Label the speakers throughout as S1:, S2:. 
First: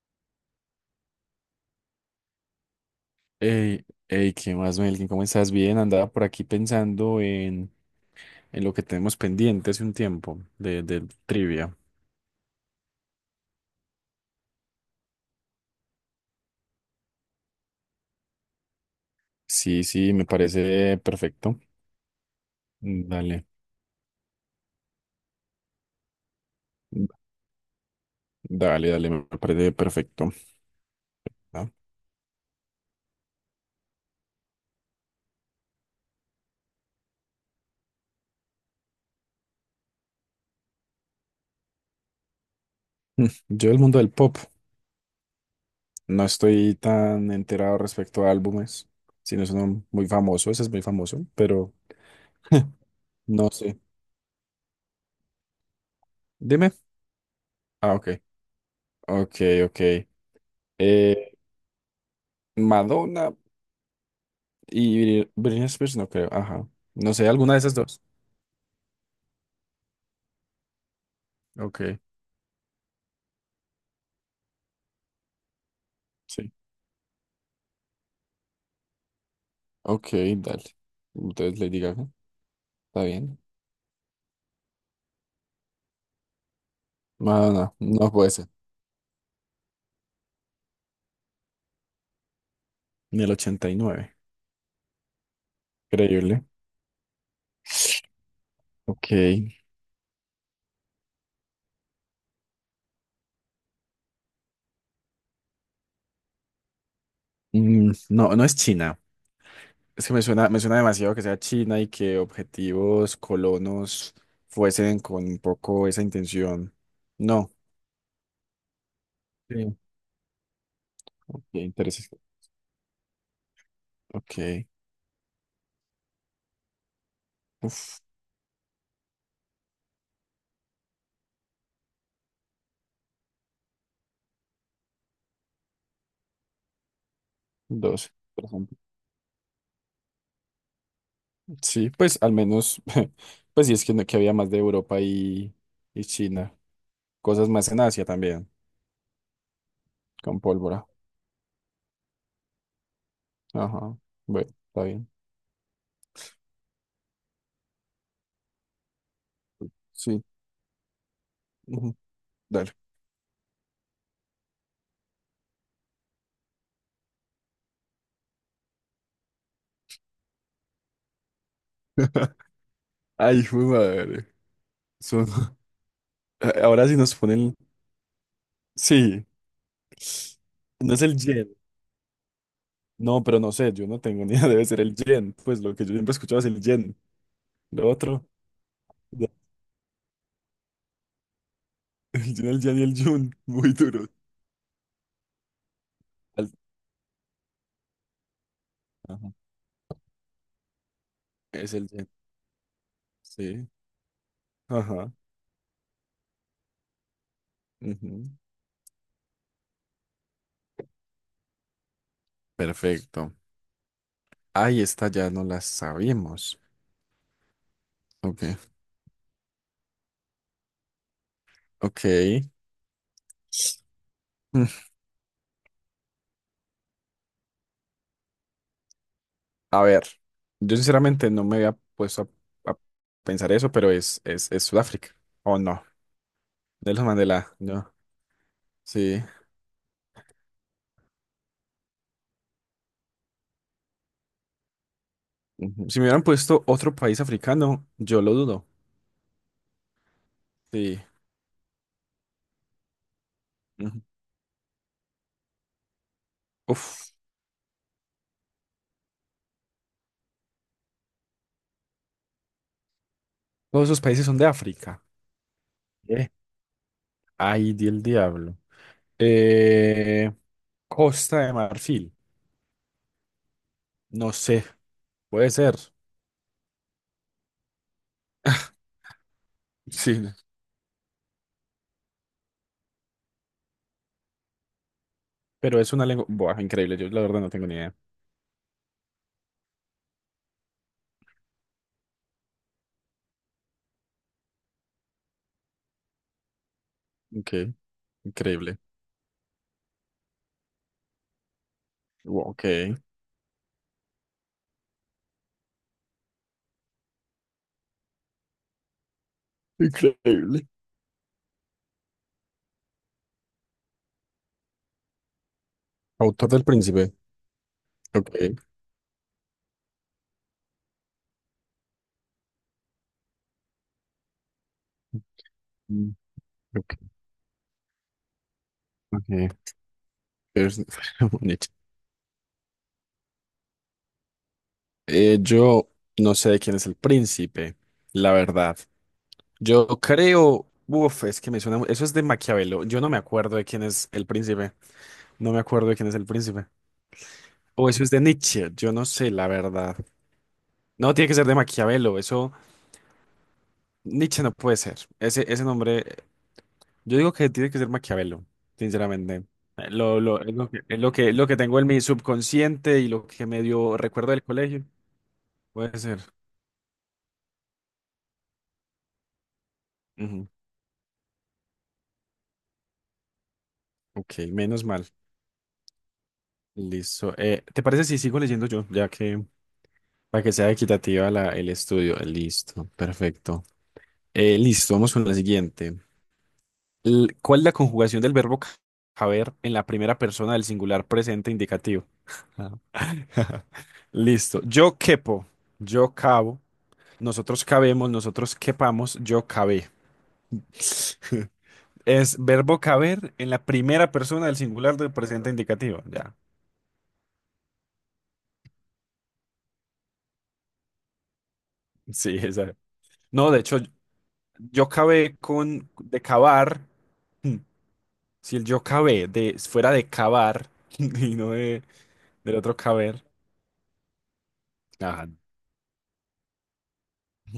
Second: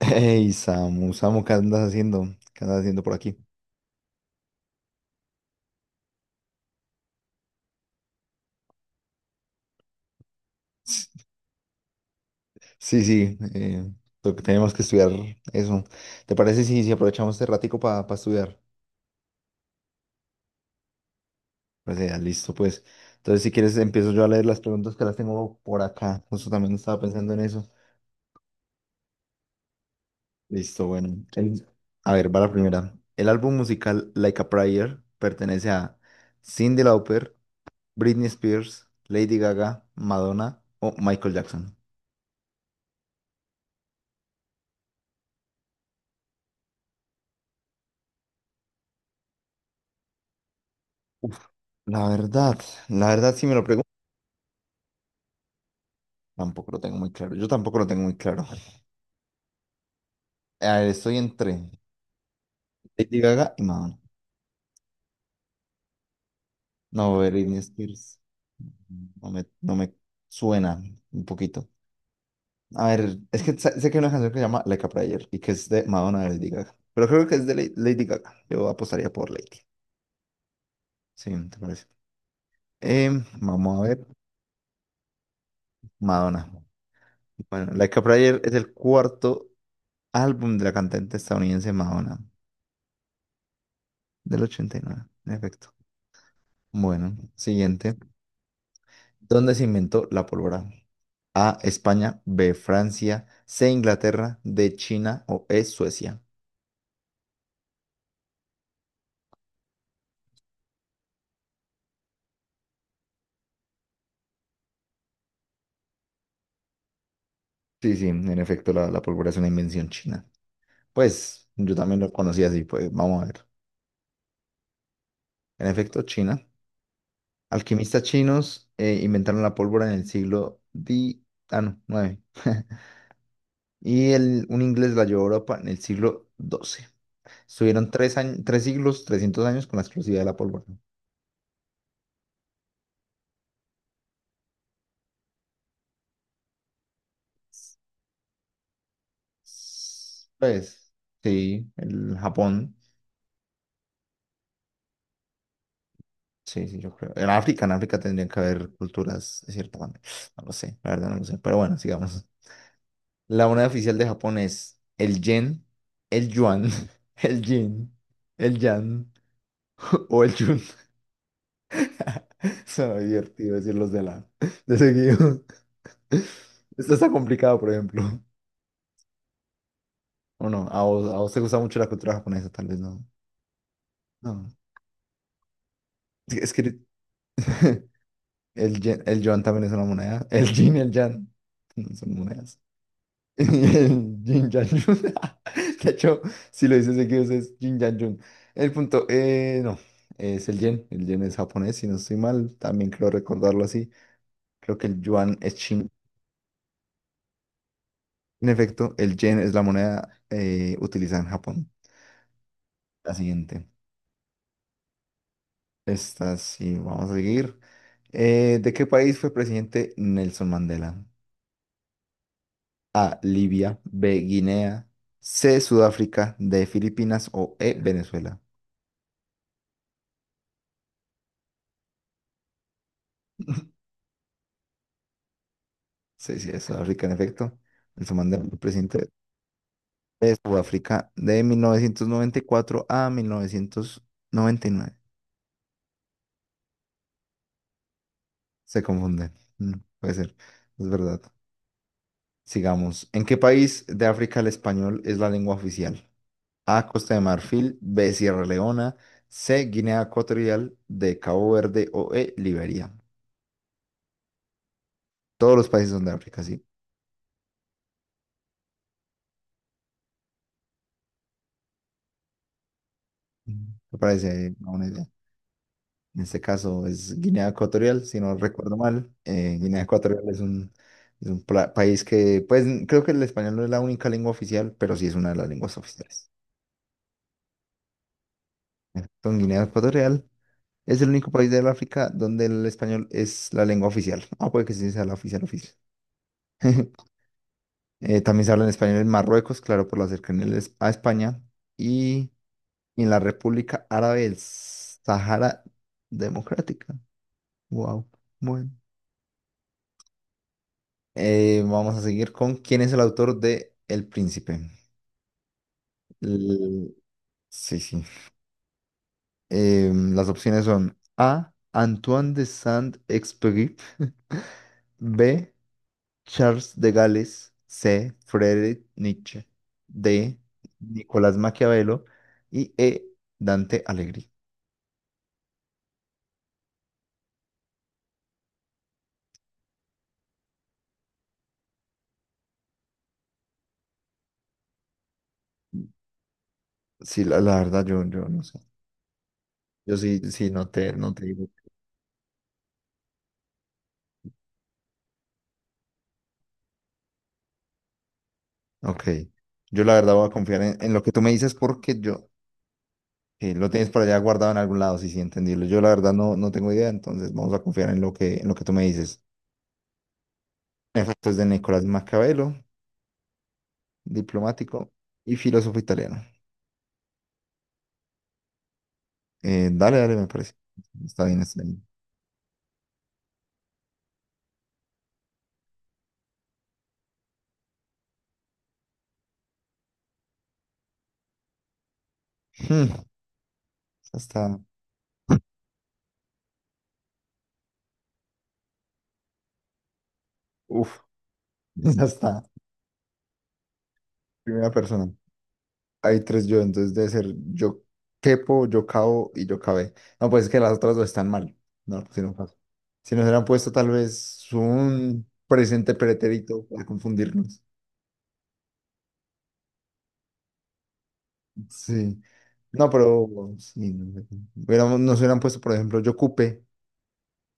S1: Hey, Samu, Samu, ¿qué andas haciendo? ¿Qué andas haciendo por aquí?
S2: Hey, hey, ¿qué más, Melkin? ¿Cómo estás? Bien, andaba por aquí pensando en lo que tenemos pendiente hace un tiempo de trivia.
S1: Sí, sí, lo que tenemos que estudiar eso. ¿Te parece si aprovechamos este ratico para estudiar?
S2: Sí, sí, me parece perfecto.
S1: Pues ya, listo, pues.
S2: Mm,
S1: Entonces,
S2: dale,
S1: si quieres, empiezo yo a leer las preguntas que las tengo por acá. Justo también estaba pensando en eso.
S2: dale, me parece perfecto.
S1: Listo, bueno.
S2: Ah,
S1: A ver, va la primera. El álbum musical Like a Prayer pertenece a Cyndi Lauper, Britney Spears, Lady Gaga, Madonna o Michael Jackson.
S2: yo del mundo del pop no estoy tan enterado respecto a álbumes, sino es uno muy famoso, ese es muy famoso,
S1: Uf,
S2: pero
S1: la verdad, la verdad si
S2: no
S1: me lo
S2: sé.
S1: pregunto, tampoco
S2: Dime.
S1: lo tengo muy claro. Yo tampoco lo
S2: Ah,
S1: tengo
S2: ok,
S1: muy claro.
S2: ok, ok.
S1: A ver, estoy
S2: Eh,
S1: entre Lady
S2: Madonna.
S1: Gaga y Madonna.
S2: Y Britney Spears, no creo. Ajá. No
S1: No,
S2: sé, alguna de
S1: Britney
S2: esas dos.
S1: Spears. No me suena un poquito.
S2: Ok.
S1: A ver, es que sé que hay una canción que se llama Like a Prayer y que es de Madonna de Lady
S2: Sí.
S1: Gaga. Pero creo que es de Lady Gaga. Yo apostaría por Lady.
S2: Ok, dale.
S1: Sí, ¿te
S2: Entonces le
S1: parece?
S2: Gaga. Está bien.
S1: Vamos a ver. Madonna. Bueno,
S2: Madonna,
S1: Like
S2: no,
S1: a
S2: no puede
S1: Prayer
S2: ser.
S1: es el cuarto álbum de la cantante estadounidense Madonna
S2: Ni el 89.
S1: del 89, en efecto.
S2: Increíble.
S1: Bueno, siguiente.
S2: Ok.
S1: ¿Dónde se inventó la pólvora? A, España; B, Francia; C, Inglaterra; D, China; o E, Suecia.
S2: Mm, no, no es China. Es que me suena demasiado que sea China y que objetivos colonos fuesen con un poco esa intención. No.
S1: Sí, sí, en efecto, la pólvora es una
S2: Sí.
S1: invención china.
S2: Ok,
S1: Pues yo también lo
S2: interesante.
S1: conocía así, pues vamos a ver.
S2: Ok.
S1: En efecto, China.
S2: Uf,
S1: Alquimistas chinos inventaron la pólvora en el siglo ah, no, nueve. Y un inglés la llevó a Europa en el siglo 12. Estuvieron
S2: dos.
S1: tres, años, tres siglos, 300 años con la exclusividad de la pólvora.
S2: Sí, pues al menos, pues sí es que, que había más de Europa y China. Cosas más en Asia también, con pólvora.
S1: Pues, sí, el Japón.
S2: Ajá. Bueno, está bien.
S1: Sí, sí, yo creo. En África tendrían que haber culturas de cierta manera.
S2: Sí.
S1: No lo sé, la verdad no lo sé. Pero bueno,
S2: Ujú.
S1: sigamos.
S2: Dale.
S1: La moneda oficial de Japón es el yen, el yuan, el yin, el yan o el yun. Suena
S2: Ay,
S1: divertido
S2: hijo de
S1: decir los de la.
S2: madre.
S1: De
S2: Son-
S1: seguido.
S2: ahora
S1: Esto
S2: sí
S1: está
S2: nos ponen.
S1: complicado, por ejemplo.
S2: Sí,
S1: O no,
S2: no es el
S1: a vos te
S2: yen.
S1: gusta mucho la cultura japonesa, tal vez no.
S2: No, pero no sé, yo no tengo ni
S1: No.
S2: idea. Debe ser el yen. Pues lo que yo siempre escuchaba es
S1: Es que es
S2: el
S1: que
S2: yen. Lo otro.
S1: el el
S2: Ya.
S1: yuan también es una moneda. El yin y el yang no son monedas.
S2: El yen y el yun. Muy duro.
S1: El yin yang yun. De hecho,
S2: Al-
S1: si lo dices seguido es yin yang yun. El punto,
S2: Ajá.
S1: no, es el yen. El yen es
S2: Es
S1: japonés, si
S2: el
S1: no
S2: yen.
S1: estoy mal. También creo recordarlo
S2: Sí.
S1: así. Creo que el
S2: Ajá.
S1: yuan es chino.
S2: Ujú.
S1: En efecto, el yen es la moneda utilizada en Japón. La
S2: Perfecto.
S1: siguiente.
S2: Ahí esta ya no la
S1: Esta
S2: sabíamos.
S1: sí, vamos a seguir.
S2: Ok,
S1: ¿De qué país fue presidente Nelson Mandela?
S2: ok.
S1: A, Libia; B,
S2: Mm,
S1: Guinea; C, Sudáfrica; D, Filipinas; o E, Venezuela.
S2: a ver, yo sinceramente no me había puesto a pensar eso, pero es, es Sudáfrica. ¿O no?
S1: Sí, sí, es
S2: Nelson
S1: Sudáfrica, en
S2: Mandela,
S1: efecto.
S2: no.
S1: El Somanda el presidente
S2: Sí.
S1: de Sudáfrica de 1994 a 1999.
S2: Ujú. Si me hubieran puesto otro país africano, yo lo dudo.
S1: Se confunde. Mm, puede ser. Es
S2: Sí.
S1: verdad. Sigamos. ¿En qué país
S2: Ujú.
S1: de África el español es la lengua oficial? A,
S2: Uf,
S1: Costa de Marfil; B, Sierra Leona; C, Guinea Ecuatorial; D, Cabo Verde; o E, Liberia.
S2: todos esos países son de África.
S1: Todos los países son de
S2: Eh.
S1: África, sí.
S2: Ay, di el diablo. Eh, Costa de Marfil.
S1: Me
S2: No
S1: parece
S2: sé,
S1: una buena idea.
S2: puede ser.
S1: En este caso es Guinea Ecuatorial, si no recuerdo mal. Guinea
S2: Sí,
S1: Ecuatorial es es un país que, pues creo que el español no es la única lengua oficial, pero sí es una de las lenguas
S2: pero es una lengua.
S1: oficiales.
S2: Buah, increíble. Yo la verdad no tengo ni idea.
S1: Con Guinea Ecuatorial es el único país del África donde el español es la lengua oficial. Ah, puede que sí sea la oficial oficial.
S2: Ok.
S1: También se habla en
S2: Increíble.
S1: español en Marruecos, claro, por la cercanía de a España. Y,
S2: Wow, ok.
S1: y en la República Árabe del Sahara Democrática. Wow.
S2: Increíble.
S1: Vamos a seguir con quién es el autor de El Príncipe.
S2: Autor del
S1: L-
S2: Príncipe.
S1: sí, sí.
S2: Ok.
S1: Las opciones son A, Antoine de Saint-Exupéry; B,
S2: Mm,
S1: Charles de
S2: ok,
S1: Gales; C, Friedrich Nietzsche;
S2: ok.
S1: D,
S2: Es-
S1: Nicolás
S2: Nietzsche.
S1: Maquiavelo; y E, Dante Alighieri.
S2: Yo no sé de quién es el príncipe, la verdad. Yo creo, uf, es que me suena, eso es de Maquiavelo. Yo no me acuerdo de quién es el príncipe. No me acuerdo de quién es el príncipe.
S1: Sí, la verdad,
S2: O eso
S1: yo,
S2: es de
S1: yo no sé.
S2: Nietzsche. Yo no sé, la
S1: Yo
S2: verdad.
S1: sí, sí, no te, no
S2: No,
S1: te
S2: tiene que
S1: digo.
S2: ser de Maquiavelo. Eso, Nietzsche no puede ser. Ese nombre. Yo digo que tiene que ser Maquiavelo,
S1: Ok.
S2: sinceramente.
S1: Yo la verdad voy a
S2: Es
S1: confiar
S2: lo que,
S1: en
S2: es
S1: lo
S2: lo
S1: que tú me
S2: que, lo
S1: dices
S2: que tengo en mi
S1: porque yo.
S2: subconsciente y lo que
S1: Sí, lo tienes
S2: medio
S1: por allá
S2: recuerdo del
S1: guardado en algún
S2: colegio.
S1: lado, sí, sí, entendido. Yo la
S2: Puede
S1: verdad
S2: ser.
S1: no, no tengo idea, entonces vamos a confiar en lo que tú me dices.
S2: Ujú.
S1: Efectos de Nicolás Maquiavelo,
S2: Ok, menos
S1: diplomático
S2: mal.
S1: y filósofo italiano.
S2: Listo. ¿Te parece si sigo leyendo yo? Ya que,
S1: Dale, dale, me
S2: para que
S1: parece.
S2: sea
S1: Está
S2: equitativa
S1: bien, está
S2: el
S1: bien.
S2: estudio. Listo, perfecto. Listo, vamos con la siguiente. ¿Cuál es la conjugación del verbo caber en la primera persona del singular presente indicativo? Ah.
S1: Hmm, esa está.
S2: Listo. Yo quepo, yo cabo. Nosotros cabemos, nosotros quepamos, yo cabé.
S1: Uf, esa
S2: Es
S1: está.
S2: verbo caber en la primera persona del
S1: Primera
S2: singular
S1: persona.
S2: del presente indicativo.
S1: Hay
S2: Ya.
S1: tres yo, entonces debe ser yo quepo, yo cabo y yo cabe. No, pues es que las otras dos están mal. No, si no
S2: Sí,
S1: pasa.
S2: esa.
S1: Si nos hubieran
S2: No, de
S1: puesto
S2: hecho,
S1: tal vez
S2: yo
S1: un
S2: cabé con
S1: presente
S2: de
S1: pretérito
S2: cavar.
S1: para
S2: Hmm,
S1: confundirnos.
S2: si el yo cabé de fuera de cavar y no de
S1: Sí.
S2: del otro
S1: No,
S2: caber.
S1: pero sí, no sé. Nos
S2: Ajá.
S1: hubieran puesto, por ejemplo, yo ocupé,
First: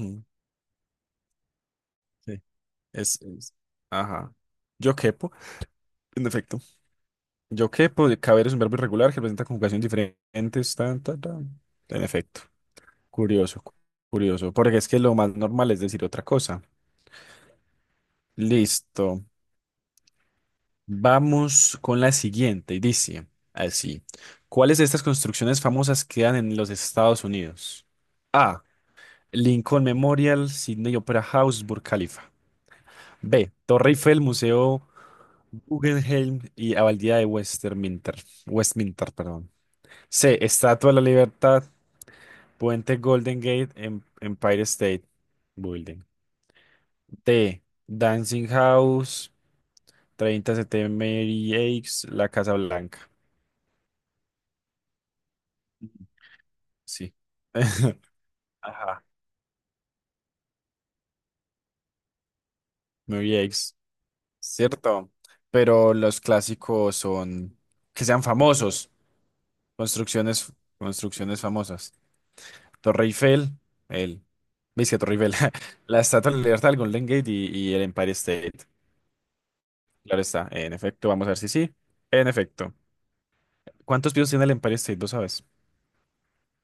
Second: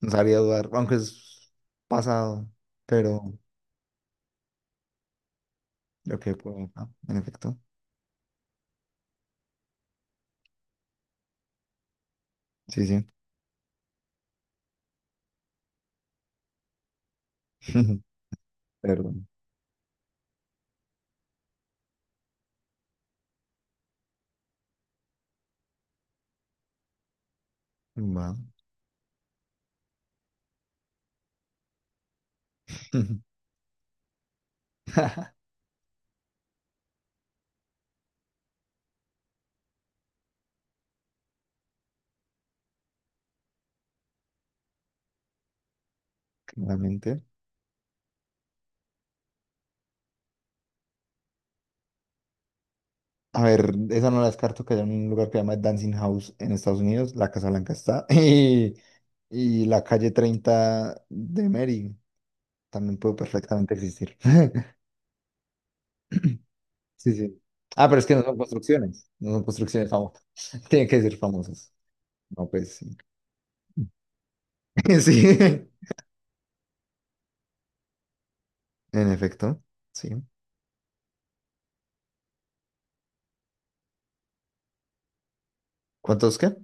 S1: nos haría dudar, aunque es
S2: sí.
S1: pasado,
S2: Es,
S1: pero
S2: es- ajá. Yo quepo.
S1: yo
S2: En
S1: qué
S2: efecto.
S1: puedo, ah, en efecto.
S2: Yo quepo, de caber es un verbo irregular que presenta conjugaciones diferentes. Tan, tan, tan. En efecto.
S1: Sí, sí.
S2: Curioso, curioso, porque es que lo más normal es decir otra cosa. Listo.
S1: Perdón.
S2: Vamos con la siguiente. Y dice así. ¿Cuáles de estas construcciones famosas quedan en los Estados Unidos?
S1: Va.
S2: A. Lincoln Memorial, Sydney Opera House, Burj Khalifa. B. Torre Eiffel, Museo Guggenheim y Abadía de Westminster. Westminster, perdón. C. Estatua de la Libertad, Puente Golden Gate, Empire State Building.
S1: Claramente.
S2: D. Dancing House, 30 Mary X, La Casa Blanca.
S1: A ver, esa no la descarto, que haya un lugar que se llama Dancing House en Estados
S2: Sí.
S1: Unidos, la Casa Blanca está,
S2: Ajá.
S1: y la calle 30 de Mary también puede
S2: Mary
S1: perfectamente
S2: X.
S1: existir.
S2: Cierto. Pero los clásicos
S1: Sí, sí.
S2: son
S1: Ah, pero
S2: que
S1: es que
S2: sean
S1: no son
S2: famosos.
S1: construcciones, no son construcciones famosas.
S2: Construcciones,
S1: Tienen que ser
S2: construcciones
S1: famosas.
S2: famosas.
S1: No, pues sí.
S2: Torre Eiffel, el. ¿Veis que Torre Eiffel?
S1: Sí,
S2: La Estatua de la Libertad, el Golden Gate y el Empire State.
S1: en efecto, sí.
S2: Claro está. En efecto, vamos a ver si sí. En efecto. ¿Cuántos pisos tiene el Empire State? ¿Lo sabes?
S1: ¿Cuántos qué?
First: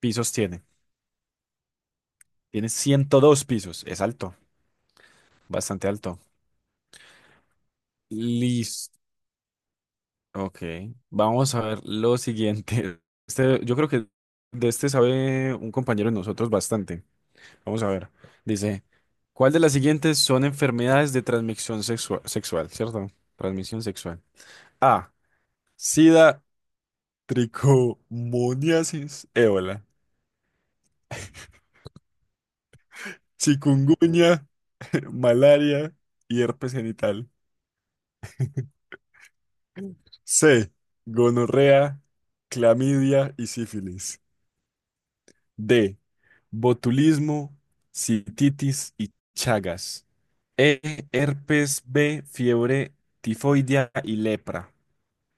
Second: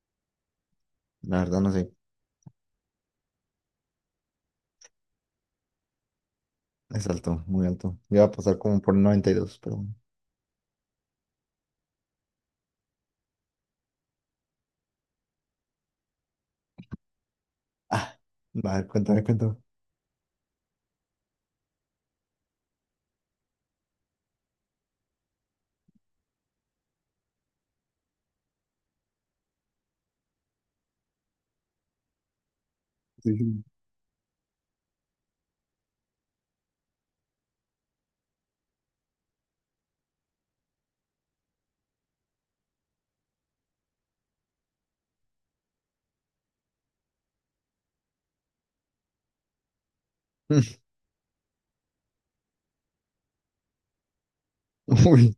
S2: Pisos tiene.
S1: La verdad no sé.
S2: Tiene 102 pisos. Es alto. Bastante alto.
S1: Es alto, muy alto. Iba a pasar como por
S2: Listo.
S1: 92, pero bueno.
S2: Ok. Vamos a ver lo siguiente. Este, yo creo que de este sabe un compañero de nosotros bastante. Vamos a ver.
S1: Ah, va, a
S2: Dice,
S1: ver, cuéntame,
S2: ¿cuál
S1: cuéntame.
S2: de las siguientes son enfermedades de transmisión sexual? ¿Cierto? Transmisión sexual. A. SIDA, tricomoniasis, ébola,
S1: Sí, sí.
S2: chikungunya, malaria y herpes genital. C. Gonorrea, clamidia y sífilis. D. Botulismo, cititis y chagas. E. Herpes B. Fiebre tifoidea y lepra.
S1: Uy.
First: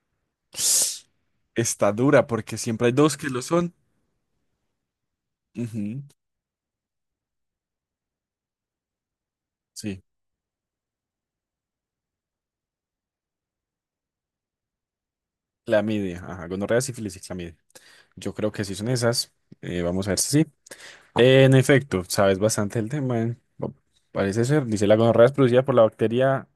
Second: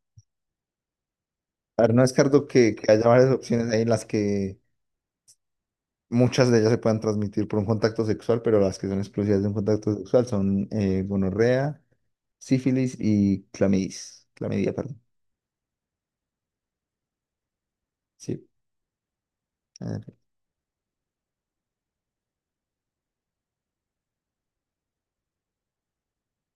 S1: A
S2: Está
S1: ver, no
S2: dura
S1: descarto
S2: porque siempre
S1: que
S2: hay
S1: haya
S2: dos que
S1: varias
S2: lo
S1: opciones
S2: son.
S1: ahí en las que
S2: Ujú,
S1: muchas de ellas se puedan transmitir por un contacto sexual, pero las que son exclusivas de un contacto
S2: sí,
S1: sexual son gonorrea, sífilis y clamidia. Clamidia, perdón.
S2: clamidia. Ajá, gonorrea, sífilis y clamidia. Yo
S1: Sí,
S2: creo que sí son esas. Vamos a
S1: eh,
S2: ver si sí. En efecto, sabes bastante el tema. Eh. Parece ser. Dice, la gonorrea es producida por la bacteria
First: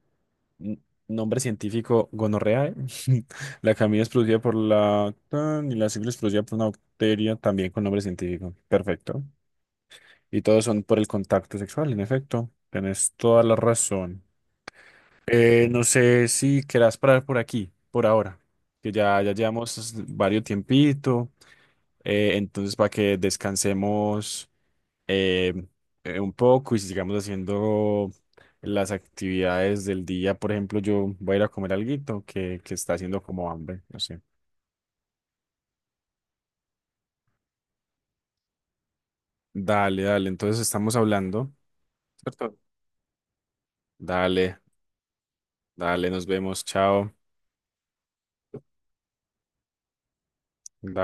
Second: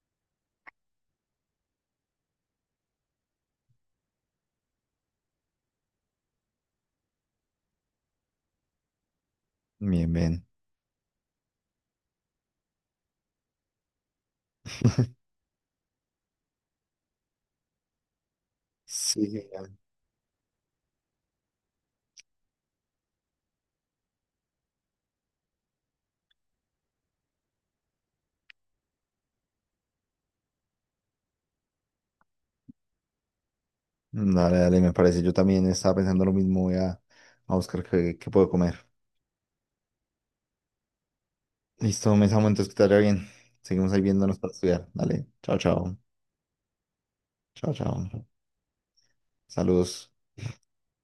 S2: N- nombre científico, gonorrea. La camilla es producida por la tan, y la sífilis es producida por una bacteria también con nombre científico. Perfecto.
S1: bien,
S2: Y
S1: bien.
S2: todos son por el contacto sexual, en efecto. Tienes toda la razón. No sé si querás parar por aquí, por ahora, que ya,
S1: Sí,
S2: ya
S1: genial.
S2: llevamos varios tiempito. Eh, entonces, para que descansemos eh, un poco y si sigamos haciendo las actividades del día. Por ejemplo, yo voy a ir a comer alguito que está haciendo como hambre, no sé.
S1: Dale, dale, me parece. Yo también estaba pensando lo mismo. Voy a buscar qué, qué puedo comer.
S2: Dale, dale, entonces estamos hablando,
S1: Listo, me ese
S2: ¿cierto?
S1: entonces que te vaya bien. Seguimos ahí viéndonos para
S2: Dale,
S1: estudiar. Dale, chao, chao.
S2: dale, nos vemos, chao.
S1: Chao, chao. Saludos.
S2: Dale.